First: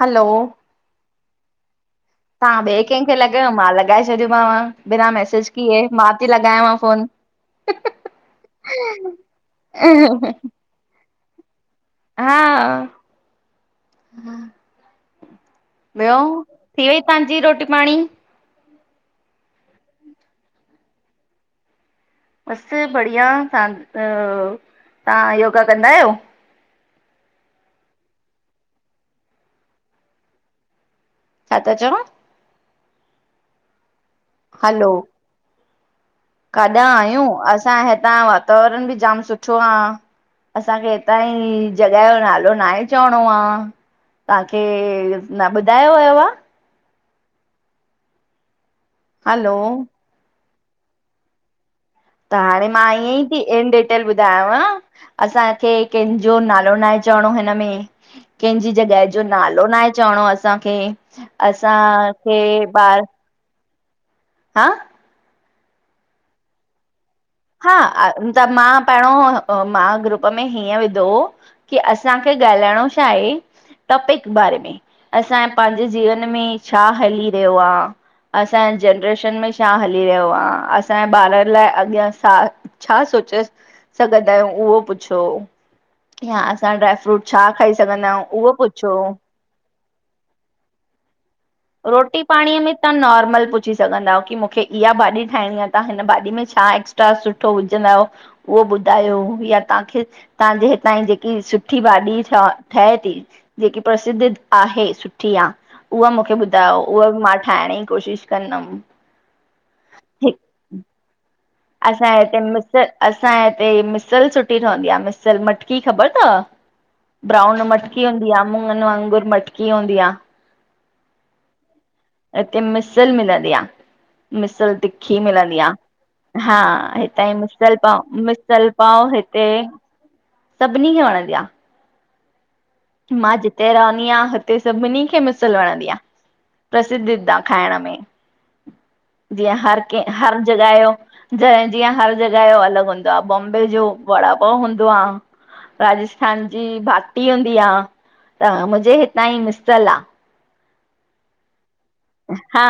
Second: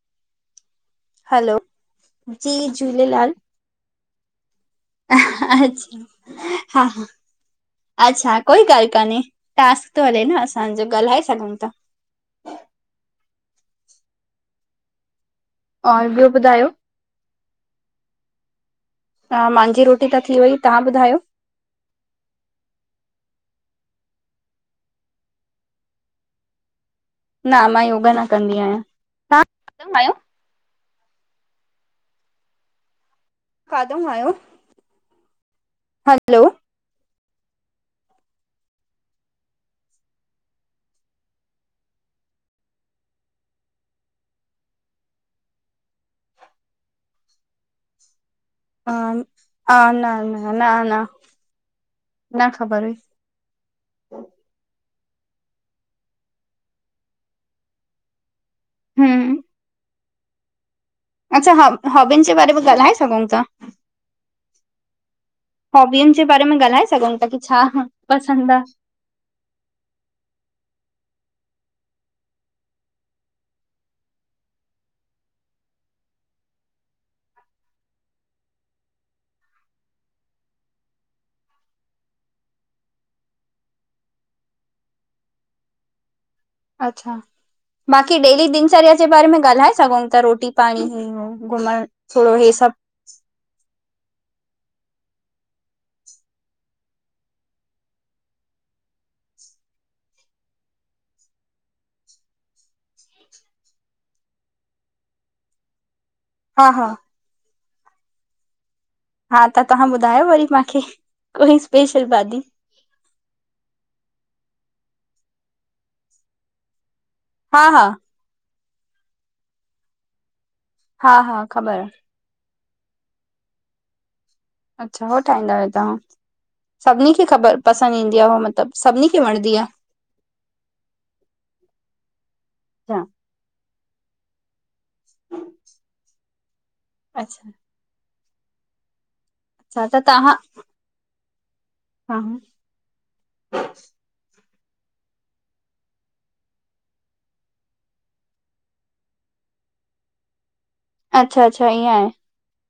हलो। Hello. जी तव्हां ॿिए कंहिंखे झूलेलाल, लॻायो मां लॻाए छॾियोमांव बिना मैसेज हा किए अच्छा, मां थी लॻायांव हा फोन हा। अच्छा, कोई ॻाल्हि कान्हे, टांस्क तो हले न असांजो, ॻाल्हाए सघूं ता। हा, अऊं। और ॿियो, ॿुधायो थी वेई तांजी रोटी पाणी? ह मांजी रोटी त थी वई, तहां ॿुधायो? बसि बढ़िया तां, ओ तां योगा कंदा आहियो? न, मां योगा न कंदी आहियां, तां न कंदा आयो। छा ता चवनि। काॾों आयो? हलो। हलो। काॾां आयूं, असांए हितां जो वातावरण बि जाम सुठो आ। असांखे हितां ई जगहि जो नालो नाहे चवणों आ। तांखे न ॿुधायो वयो आ। अम्, हलो न न न न। त न हाणे ख़बर मां हुई ईअं ई ती एंड [unintelligible] ॿुधायांव असांखे केंजो नालो न आहे चवणो हिनमें। कंहिंजी जॻहि जो हम्म नालो नाहे चवणो असांखे, अच्छा ह हॉबियुनि जे असांखे बारे में ॻाल्हाए ॿार सघूं था हं। हॉबियुनि जे बारे में ॻाल्हाए सघूऊं ता कुछु हा आ, त मां। पहिरों अं, मां ग्रुप में हीअं विधो हो कि असांखे ॻाल्हाइणो छा आहे। टॉपिक बारे में, असांजे पंहिंजे जीवन में छा हली रहियो आ। असांजे जनरेशन में छा हली रहियो आ, असांजे ॿारनि लाइ अॻियां छा सोचे सघंदा आयूं, उहो पुछो, यां असां ड्राई अच्छा फ्रूट छा खाई सघंदा बाक़ी आहियूं, डेली उहो दिनचर्या पुछो। जे बारे में ॻाल्हाए सघऊं ता, रोटी पाणी हूं हूं। रोटी पाणीअ में तां नॉर्मल पु पुछी सघंदा आयो, कि मुखे इहा भाॼी ठाहिणी आ, तहां हिन भाॼी में छा एक्स्ट्रा सुठो विझंदा आहियो। उहो ॿुधायो, या तांखे। तांजे हितां जी जेकी सुठी भाॼी ठ ठहे ती। जेकी प्रसिद्ध आहे सुठी आ, उहा मुखे ॿु त हा हा उहा बि मां ठाहिंण जी कोशिशि कंदमि हा त तहां ॿुधायो हिक वरी माखे। असांजे हिते मिसल, असांजे हिते मिसल सुठी ठहंदी आ, मिसल मटकी ख़बर तव? ब्राउन हा हा मटकी हुंदी आ, मुूङनि वांगुर मटकी हुंदी आ। हा हा ख़बर आ। हिते मिसल मिलंदी आ, मिसल अच्छा तिखी हो ठाहींदा मिलंदी आ। आहियो तव्हां हा सभिनी खे हितां यी ख़बर मिस्यल पसंदि पाव, ईंदी आहे हो मिस्यल मतिलबु सभिनी पाव खे हिते वणंदी सभिनी खे वणंदी आ। आहे मां जिते रहंदी आहियां, हुते सभिनी खे मिसल वणंदी आ। प्रसिद्धिद्ध आ अच्छा खाइंण में। जीअं हर अच्छा त कं तव्हां हर जॻह जो, जीअं हर हा जॻह जो अलॻि हूंदो आ, बॉम्बे जो वड़ा पाव हूंदो आ, राजस्थान जी भाटी हुंद दी आ त मुंहिंजे हितां जी मिस्यल आ। अच्छा -अच्छा, ईअं आहे। हा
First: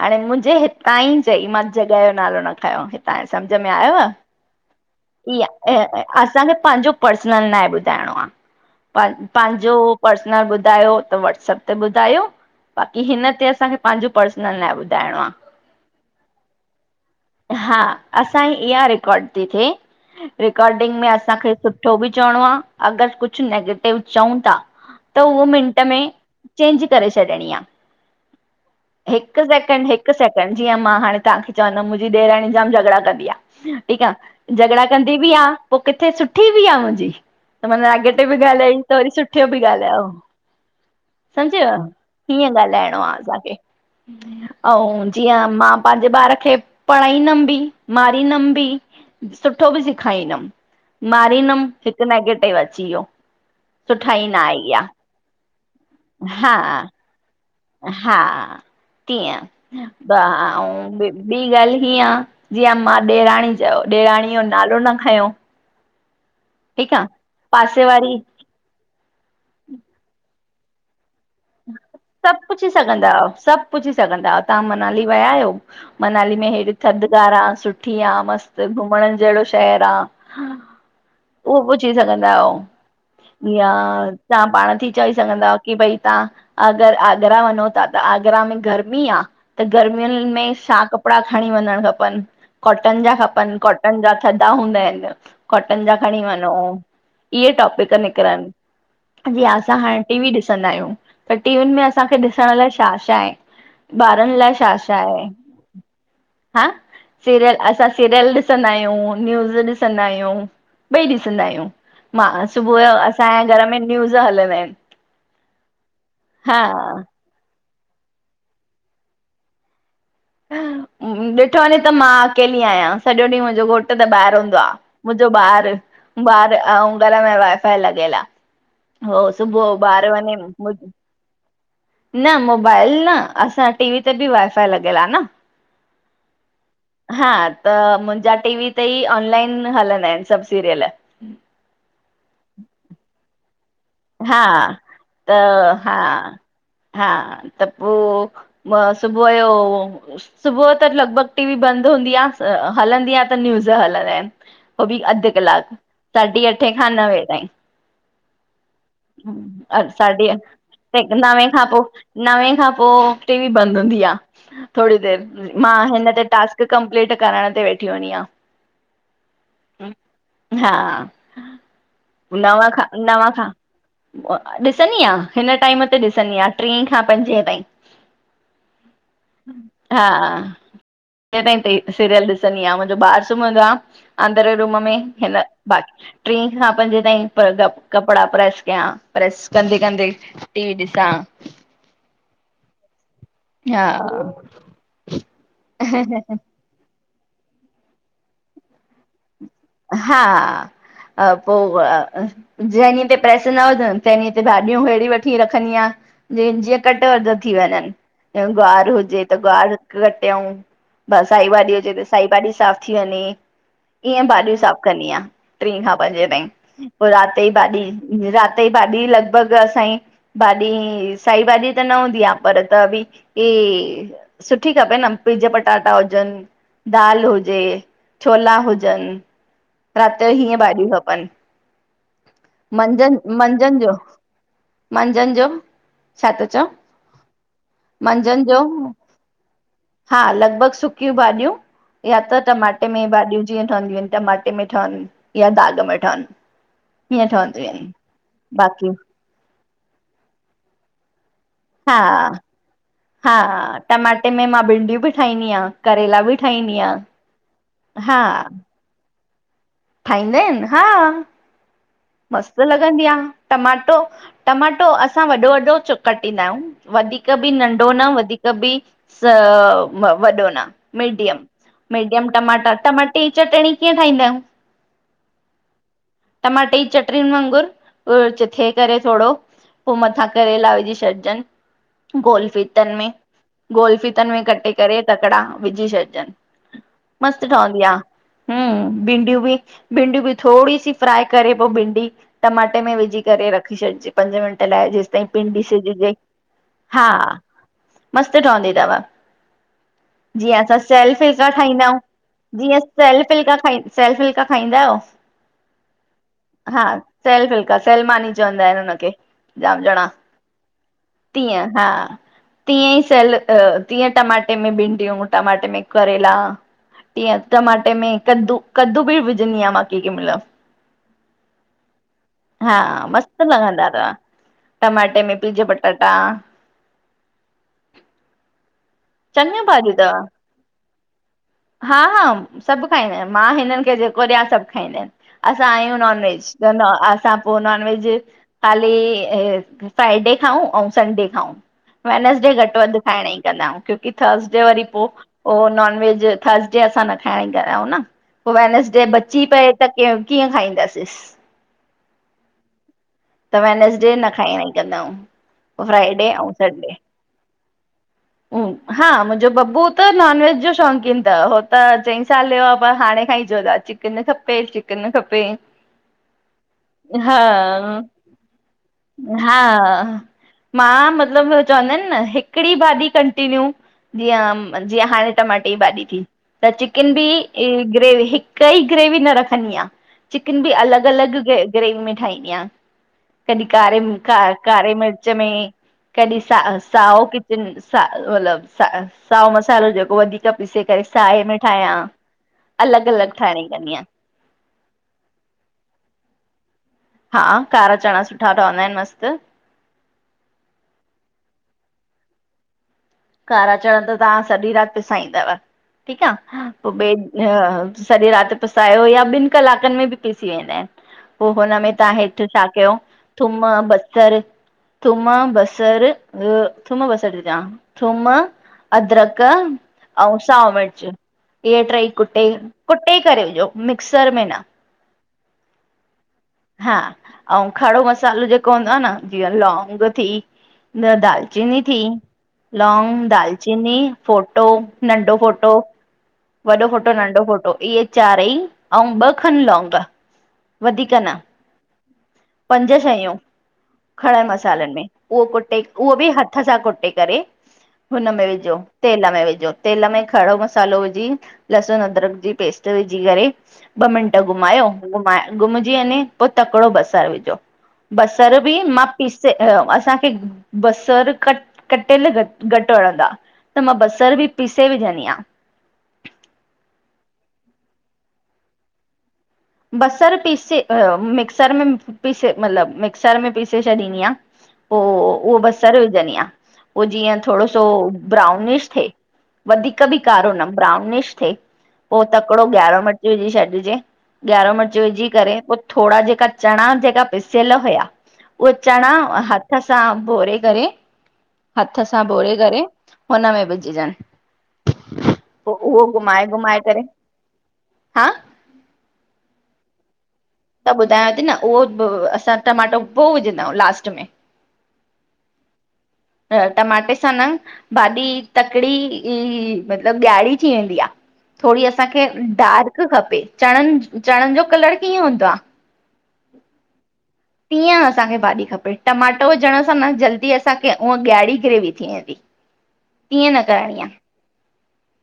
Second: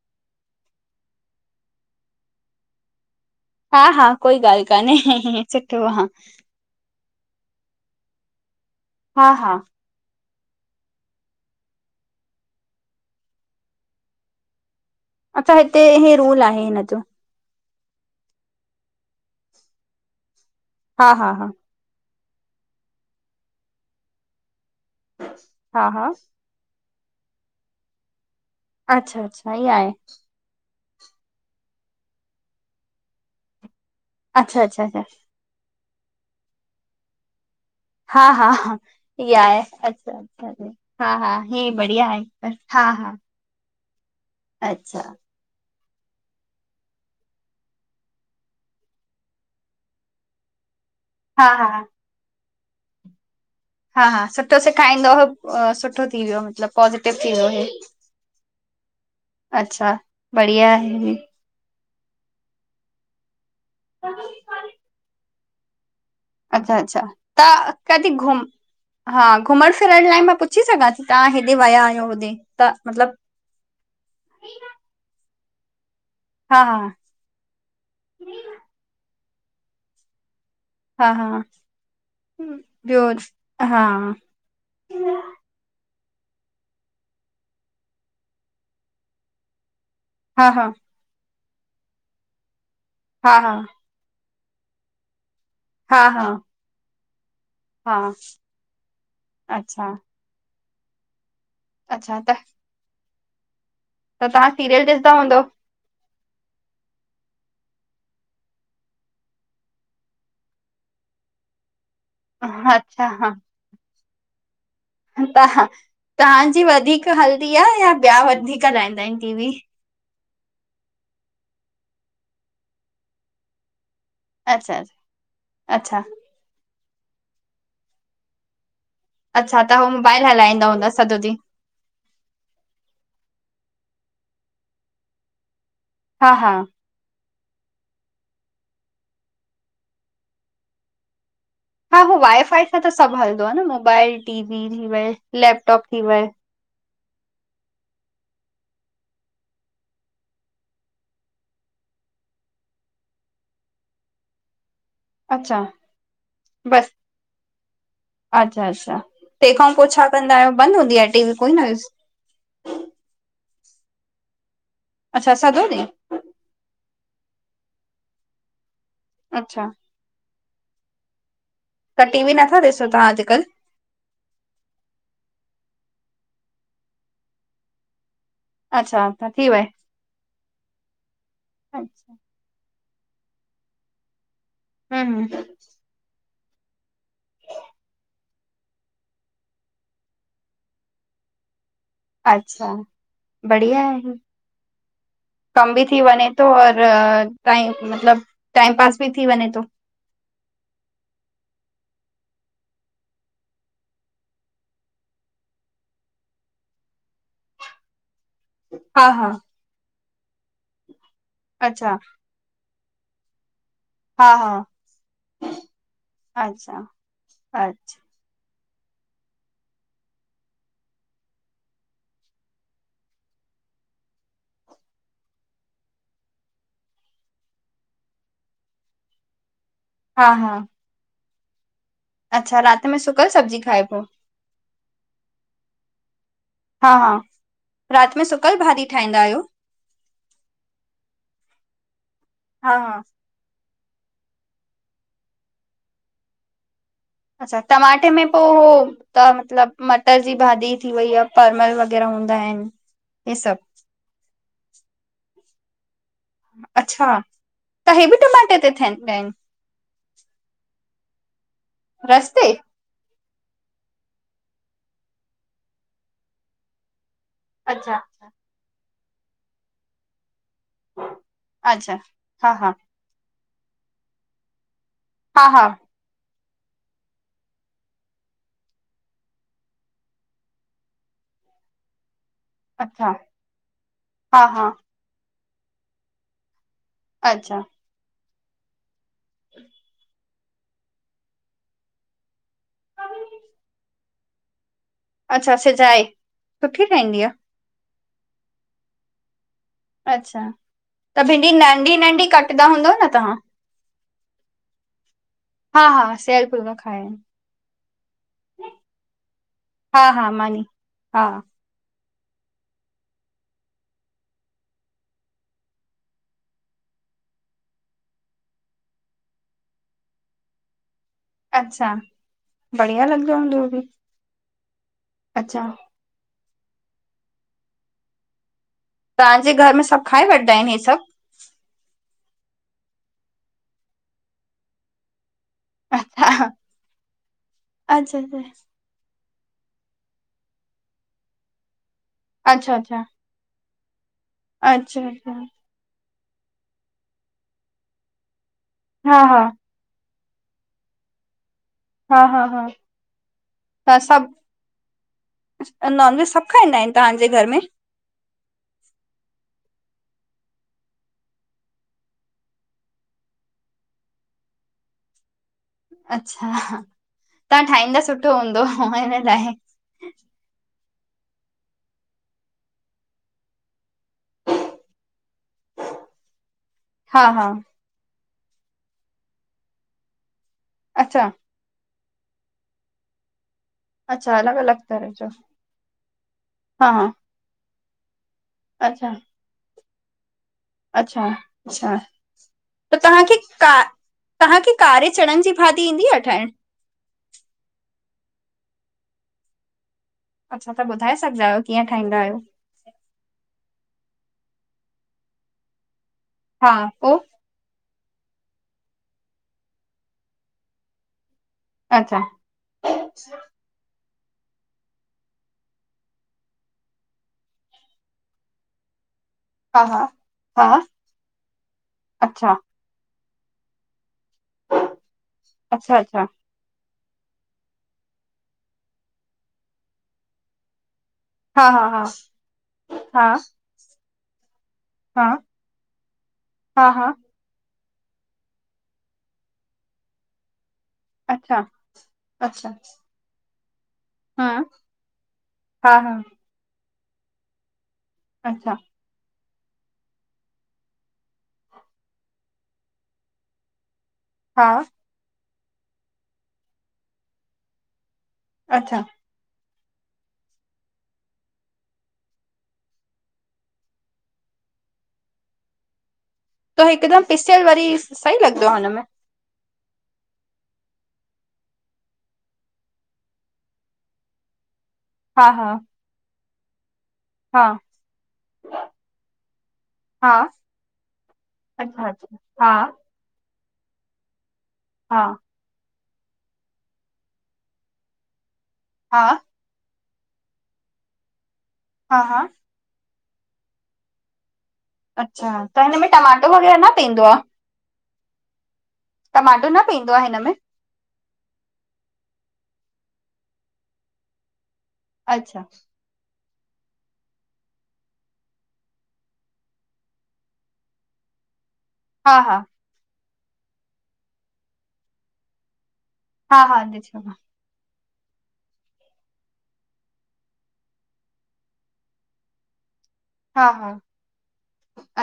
हाणे मुंहिंजे हितां यी चई, मां जॻहि जो नालो न खयों। हितां यो सम्झ में हा आयव, हा कोई ॻाल्हि कान्हे ईय इ सुठो आहे असांखे पांजो पर्सनल ना हे ॿुधाइणो आ, प हा हा पांजो पर्सनल ॿुधायो त व्हॉट्सअप ते ॿुधायो, बाक़ी हिन ते असांखे पांजो पर्सनल नाहे ॿुधाइणों आ। अच्छा हिते हे रूल आहे हिन जो हा असांजी इह्या रिकॉर्ड ती थिए, रिकॉर्डिंग में हा हा हा असांखे सुठ ठो बि चवणो आ, अगरि कुछु नैगेटिव चऊं ता, त उहो मिंट हा में हा चेंज करे छॾिणी आ। अच्छा हिकु अच्छा ईअं सेकिंड, आहे हिकु सेकिड जीअं मां हाणे तव्हांखे चवंदमि मुंहिंजी ॾेराणी जाम झगड़ा कंदी आ ठीकु आ, अच्छा अच्छा झगड़ा अच्छा कंदी बि आ पो किथे सुठी बि आ मुंजी त माना हा नैगेटिव बि हा हा ॻाल्हायांई त वरी इहा सुठो आहे बि ॻाल्हायो अच्छा अच्छा हा हा हे समुझव बढ़िया आहे हीअं पर हा ॻाल्हाइणो आ हा असांखे, अच्छा अंउं जीअं मां पांजे ॿार खे पढ़ाईंदमि बि मारींदमि बि सुठो बि सेखारींदमि, हा हा मारींदमि हिकु नैगेटिव अची वियो हा -हा सुठाई न सुठो आई सेखाईंदव, सुठो थी आहे वियो हा मतिलबु पॉज़िटिव थी वियो हे। हा तीअं, अच्छा ॿ बढ़िया अंउं ॿी आहे ॿीं ॻाल्हि हीअं आ, जीअं मां ॾेराणी जो ॾेराणीअ जो नालो न खयों अच्छा ठीकु -अच्छा, आ त पासे कॾी वारी घुम हा घुमंण फिरण लाए मां पुछी सघां थी तहां हेॾे वया आहियो? होॾे सभु पुछी त सघंदा मतिलबु आहियो, सभु पुछी सघंदा आहियो, तहां मनाली वया आहियो मनाली में हा हेड़ी हा थध बज़ार आ सुठी आ मस्तु घुमंण जहिड़ो शहर आ। हा हा उहो पुछी सघंदा आहियो, ॿियो हा या हा तहां पांण थी चई सघंदायो की भई तहां अगरि, आगरा वंञों ता त आगरा में गर्मी आ? त गर्मियुनि हा में छा कपिड़ा खणी वंञंणु खपनि, कॉटन जा हा हा खपनि काट् कॉटन जा थधा हूंदा हिनि, कॉटन जा हा खणी हा वंञों इह्ये टॉप पिक हा निकरन जी असां अच्छा हाणें टीवी ॾिसंदा आहियूं त टीवियुन में असांखे अच्छा त त ॾिसंण लाए छा- छा हे, ॿारनि तव्हां लाए छा सीरियल -छा ॾिसंदा आहे। हूंदव हं सीरियल, असां सीरियल ॾिसंदा आहियूं, न्यूज़ ॾिसंदा आहियूं, ॿई ॾिसंदा आहियूं। मां सुबुअ जो अच्छा असांजे घर में न्यूज़ हलंदा हिनि। त तहांजी वधीक हलदी आह या ॿिया वधीक लॻहींदा आहिन टीवी। ॾिठो वञे त मां अकेली आहियां सॼो ॾींहुं मुंहिंजो घोटु त ॿाहिर हूंदो आह अच्छा मुंहिंजो ॿार अच्छा ॿार ऐं घर में वाईफाई लॻियल आह हो सुबह ॿार वञे सॾो ॾीह न मोबाइल न असां टी वी ते बी वाई फाए लॻियल आह न। हा हा। हां, त मुंहिंजा टीवी ते ई ऑनलाइन हलंदा आहिन सभ सीरियल। हा हो वाई फाई सां त सभ हलदो आह न मोबाइल टी हा वी थी वई त लैपटॉप थी वयो। हा हा, त पोइ म सुबुह जो सुबुह त लॻभॻ टीवी बंद हूंदी आह हलंदी आह त न्यूज़ हलंदा आहिन उ बी अध अच्छा कलाक साढी अठे खां नवे ताईं। अछा अछा तंहिंखां पोइ छा साढी कंदा आहियो बंद हूंदी आहे टी वी नवे कोई खां न पो नवे खां पोइ टी वी बंद हूंदी आह थोडी देर अच्छा सॼो मां ॾींहुं हिन ते टास्क कंप्लीट कराइण ते वेठी हूंदी आह अच्छा हां त टीवी नथा नव ॾिसो खां तव्हां नव अॼुकल्ह खां ॾिसंदी आह हिन टाइम ते ॾिसंदी आह ट्री खां पंजे ताईं। अच्छा त थी वये हा सीरियल अच्छा ॾिस--सीरियल ॾिसंदी आह मुंहिंजो ॿारु सुम्हंदो आह अंदरे रूम में हम्म हिन हम्म बाक़ी ट्री खां पंजे ताईं कपड़ा प्रेस कयां प्रेस कंदे कंदे टीवी ॾिसां। अछा बढिया आहे, कम बी थी वञे थो और टाइम मतलब टाइम पास बी थी वञे थो। हां पोइ अ जंहिं ॾींहं ते प्रेस न हुजन तंह ॾींहं ते भाॼियूं अहिड़ी वठी रंखदी आहियां। जीअ जीअं कट वध थी वञन गुआर हा हुजे हा त गुआर कटियऊ बस साई भाॼी हुजे अच्छा त साई भाॼी साफ़ थी वञे। ईअं हा हा भाॼियूं साफ़ कंदी आहियां ट्री खां पंजे ताईं अच्छा पोइ रात जी अ भाॼी रात जी भाॼी लॻभॻ असांई भाॼी साई भाॼी त न हूंदी आह पर त बी इ सुठी खपे न पीज पटाटा हुजन दाल हुजे छोला हुजन रात हा जो हा हीअं भाॼियूं खपन अच्छा राति में मंझन सुकल सब्जी मंझंन जो खाइबो मंझंन जो छा त चओ हा हा। रात में सुकल भाॼी ठाहींदा आहियो? हां लॻभॻ सुकियूं भाॼियूं या त हा टमाटे हा में भाॼियूं जीअं ठहनदियूं आहिन टमाटे में ठहन या दाग में ठहन अछा टमाटे में पोइ उह त मतलब मटर जी भाॼी थी वई यां परमल वग़ैरह हूंदा आहिन हा हा टमाटे में मां भिंडियूं बी ठाहींदी आहियां करेला बी ठाहींदी आहियां हां थियन में खाईंदा आहिन हा रस ते? मस्त लॻंदी आहे टमाटो टमाटो असां वॾो वॾो चु कटींदा आहियूं। वधीक बि नंढो अच्छा न वधीक बि स वॾो न। मीडियम अच्छा मीडियम हा टमाटा हा टमाटे जी चटणी कीअं ठाहींदा आहियूं। हा हा टमाटे ई चटणीन वांगुरु चिथे करे थोड़ो पो मथां करेला विझी छॾजन। गोल फीतन में अच्छा गोल फीतन में हा हा कटे करे तकड़ा विझी छॾजन। मस्त अच्छा ठवंदी आ हम्म भिंडियूं बि भिंडियूं बि थोड़ी सी फ्राए करे। पो भिंडी टमाटे में विझी करे रखी छॾजे पंज मिंट लाए जेस ते अच्छा पिंडी सिझाए सजीजे सुठी हा ठहींदी आ? मस्त ठवंदी तव। अच्छा जीअं असां सयल त फुल्का भिंडी खाईंदा नंढी आहियूं नंढी कटंदा जीअं हूंदव न सयल तव्हां फुल्का खाई। सेल फुल्का खाईंदा आहियो? हा हा सेल। हा सेल फुल्का सेलमानी चवंदा आहिन हुनखे जाम। हा हा मानी। हा तीयं हा तीअं ई सेल तीअं टमाटे में भिंडियूं टमाटे में करेला। तीअं टमाटे में कदू कद्दू बि विझंदी आहियां मां कें कें मेल। अच्छा हा बढ़िया लॻंदो मस्त हूंदो हो बि लॻंदा तव टमाटे में पीज अच्छा पटाटा। तव्हांजे चङियूं घर में भाॼियूं सब तव। खाए वठंदा आहिन ए सब। हा हा सब खाईंदा आहिन मां हिनन खे जेको ॾियां सब खाईंदा आहिन। असां आयूं नॉन अच्छा वेज त असां पो नॉन वेज अच्छा खाली की अ फ्राइडे खाऊं अउं संडे खाऊं। वैनसडे घट अच्छा वध अच्छा खाइण ई कंदा आहियूं क्योकी थर्सडे वरी अच्छा पो अच्छा ओ नॉनवेज थर्सडे असां न खाइण ई घा आहियूं न पो वैनसडे हा हा बची पए। त के कीअं खाईंदा सेस। हा हा हा त वेनसडे सब न खाइण ई कंदा आहियूं। पो फ्राइडे नॉनवेज सब ऐं खाईंदा आहिन संडे तव्हांजे घर में? हा मुंहिंजो बबु त नॉन वेज जो शौंक़ीन तव हो त चईं साल यो आ पर हाणे खां ई जो चिकन खपे चिकन खपे। अच्छा हा तव्हां ठाहींदा सुठो हूंदो हिन लाइ हा मां मतलब चवंदा आहिन न हिकड़ी भाॼी कंटिन्यू जियं हाड़े टमाटे यि भाॼी थी त चिकन हा भी हा ग्रेवी हिक ई ग्रेवी न रखंदी आहियां चिकन बि अलग अच्छा अलग ग्रेवी में ठाहींदी आहियां। कॾहिं अच्छा कारे अलॻि अलॻि कारे तरह मिर्च जो में कॾहिं साओ हा हा साओ किचन। साओ मतलब अच्छा साओ मसालो जेको वधीक। पीसे करे अच्छा साए में अच्छा ठाहियां त अलग तव्हांखे अलग ठाहिण का कंदी आहियां। तव्हांखे कारे चणन जी भाॼी ईंदी आहे ठाएड़? हा कारा चणा सुठा ठवन्दा दा आहिन मस्त। अच्छा ता ॿुधाए सघंदा आहियो किअं ठाईंदा आहियो? कारा चदा चणा तव्हां सॼी रात पिसाइंदव ठीक आ पो ॿे त सॼी रात पिसायो या ॿिन कलाकन में बि पीसी वेंदा आहिन की। पो हुनमें तव्हां अच्छा हेठ छा कयो। थूम बसरु, थूम बसरु, ॿियो थूम बसर ती चां। थूम, अदरक हा हा अऊं हा साओ मिर्च इहे ट्रई कुटे अच्छा कुटे करे इहो मिक्सर में न। अच्छा-अच्छा। हा, अऊं खड़ो मसालो जेको हूंदो आ न जीअं लौंग थी न, दाल हा चीनी हा थी, हा लौंग, हा दालचीनी, फोटो, हा नंढो फोटो। वॾो हा हा फोटो, नंढो फोटो इहे चारई अऊं ॿ खनि लौंग। वधीकर न अच्छा अच्छा पंज शयूं। खड़नि हा मसालनि में उहो कुटे, हा उहो हा बि हथ सां कुटे करे हुन में अच्छा विझो तेल में विझो, तेल में खड़ो मसालो वि जी लहसुन, अदरक जी पेस्ट विझी करे ॿ मिनट हा घुमायो घुमाए, घुमजी वञे पोइ तकिड़ो बसरु विझो बसर बि अच्छा मां पीसे असांखे बसर कट-कटियल घटि-घटि वणंदा। त मां बसर बि पीसे विझंदी आ। त हिकदमि पिसियल वरी सही लॻंदो आ हुनमें? बसर पीसे मिक्सर में पीसे मतिलबु मिक्सर में पिसे छॾींदी आ। पोइ हा उहो हा बसरु विझंदी आहियां पोइ जीअं हा थोडो सो ब्राउनिश थे। वधीकर बि हा कारो न ब्राउनिश थे अच्छा पोइ अच्छा तकिड़ो हा ॻाडो मति विझी छॾिजे ॻाढो मिर्च हा विझी करे पोइ थोड़ा जेका चणा जेका पिसियल हुया उहे चणा हा हथ हथ सां ॿोरे करे, हथ हा सां हा ॿोरे करे हुन में विझजनि। अच्छा, पो त हिन उहो में घुमाए टमाटो वग़ैरह घुमाए न करे पएंदो आ? हा। टमाटो न पइंदो आ हिन में? त ॿुधायांव थी न उहो असां टमाटो पोइ विझंदा आहियूं लास्ट में। अच्छा। त टमाटे सां न भाॼी तकड़ी ई मतिलबु ॻियारी थी वेंदी आ। थोड़ी असांखे हा हा डार्क खपे, चणनि-चणनि जो कलर कीअं हूंदो आ? हा-हा, ॾिसंदम। तीअं असांखे भाॼी खपे टमाटो विझण सां न जल्दी असांखे उअं ॻाढ़ी ग्रेवी थी वेंदी। ईअं न हा हा करणी आ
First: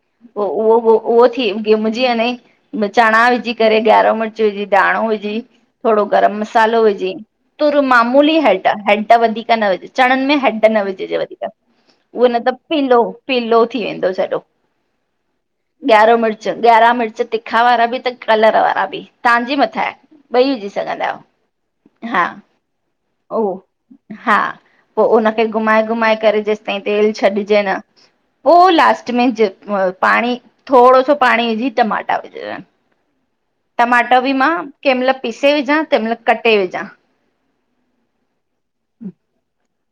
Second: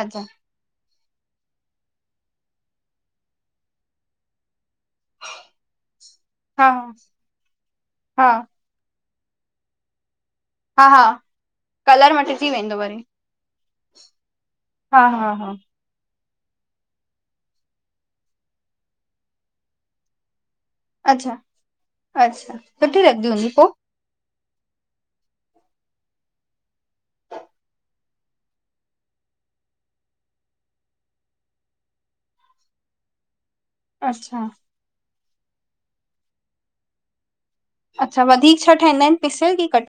अच्छा पोइ उहो हो उहो थी भुञिजी वञे चणा विझी करे ॻारो मिर्च विझी धाणो विझी, थोड़ो गरम हा मसालो विझी, तुर हा मामूली हैड हेड वधीकर न विझ चणनि में हेड न हा हा विझजे वधीकर कलर उहो न मटिजी त वेंदो पीलो-पीलो थी वेंदो सॼो। हा-हा-हा। ॻाऱो मिर्च, ॻारा मिर्च तिखा वारा बि त कलर वारा बि तव्हांजे मथां आ। ॿई विझी सघंदा अच्छा आहियो हा, अच्छा सुठी लॻंदी हूंदी उहो। पो हा, पोइ हुनखे घुमाए-घुमाए करे जेसि ताईं तेल छॾिजे न। पोइ लास्ट में पाणी थोडो सो पाणी विझी टमाटा विझजे। टमाटा बि मां अच्छा कंहिं महिल पीसे विझा कंहिं महिल कटे विझां। अच्छा, वधीकर छाह ठहींदा आहिनि पिसियल की कट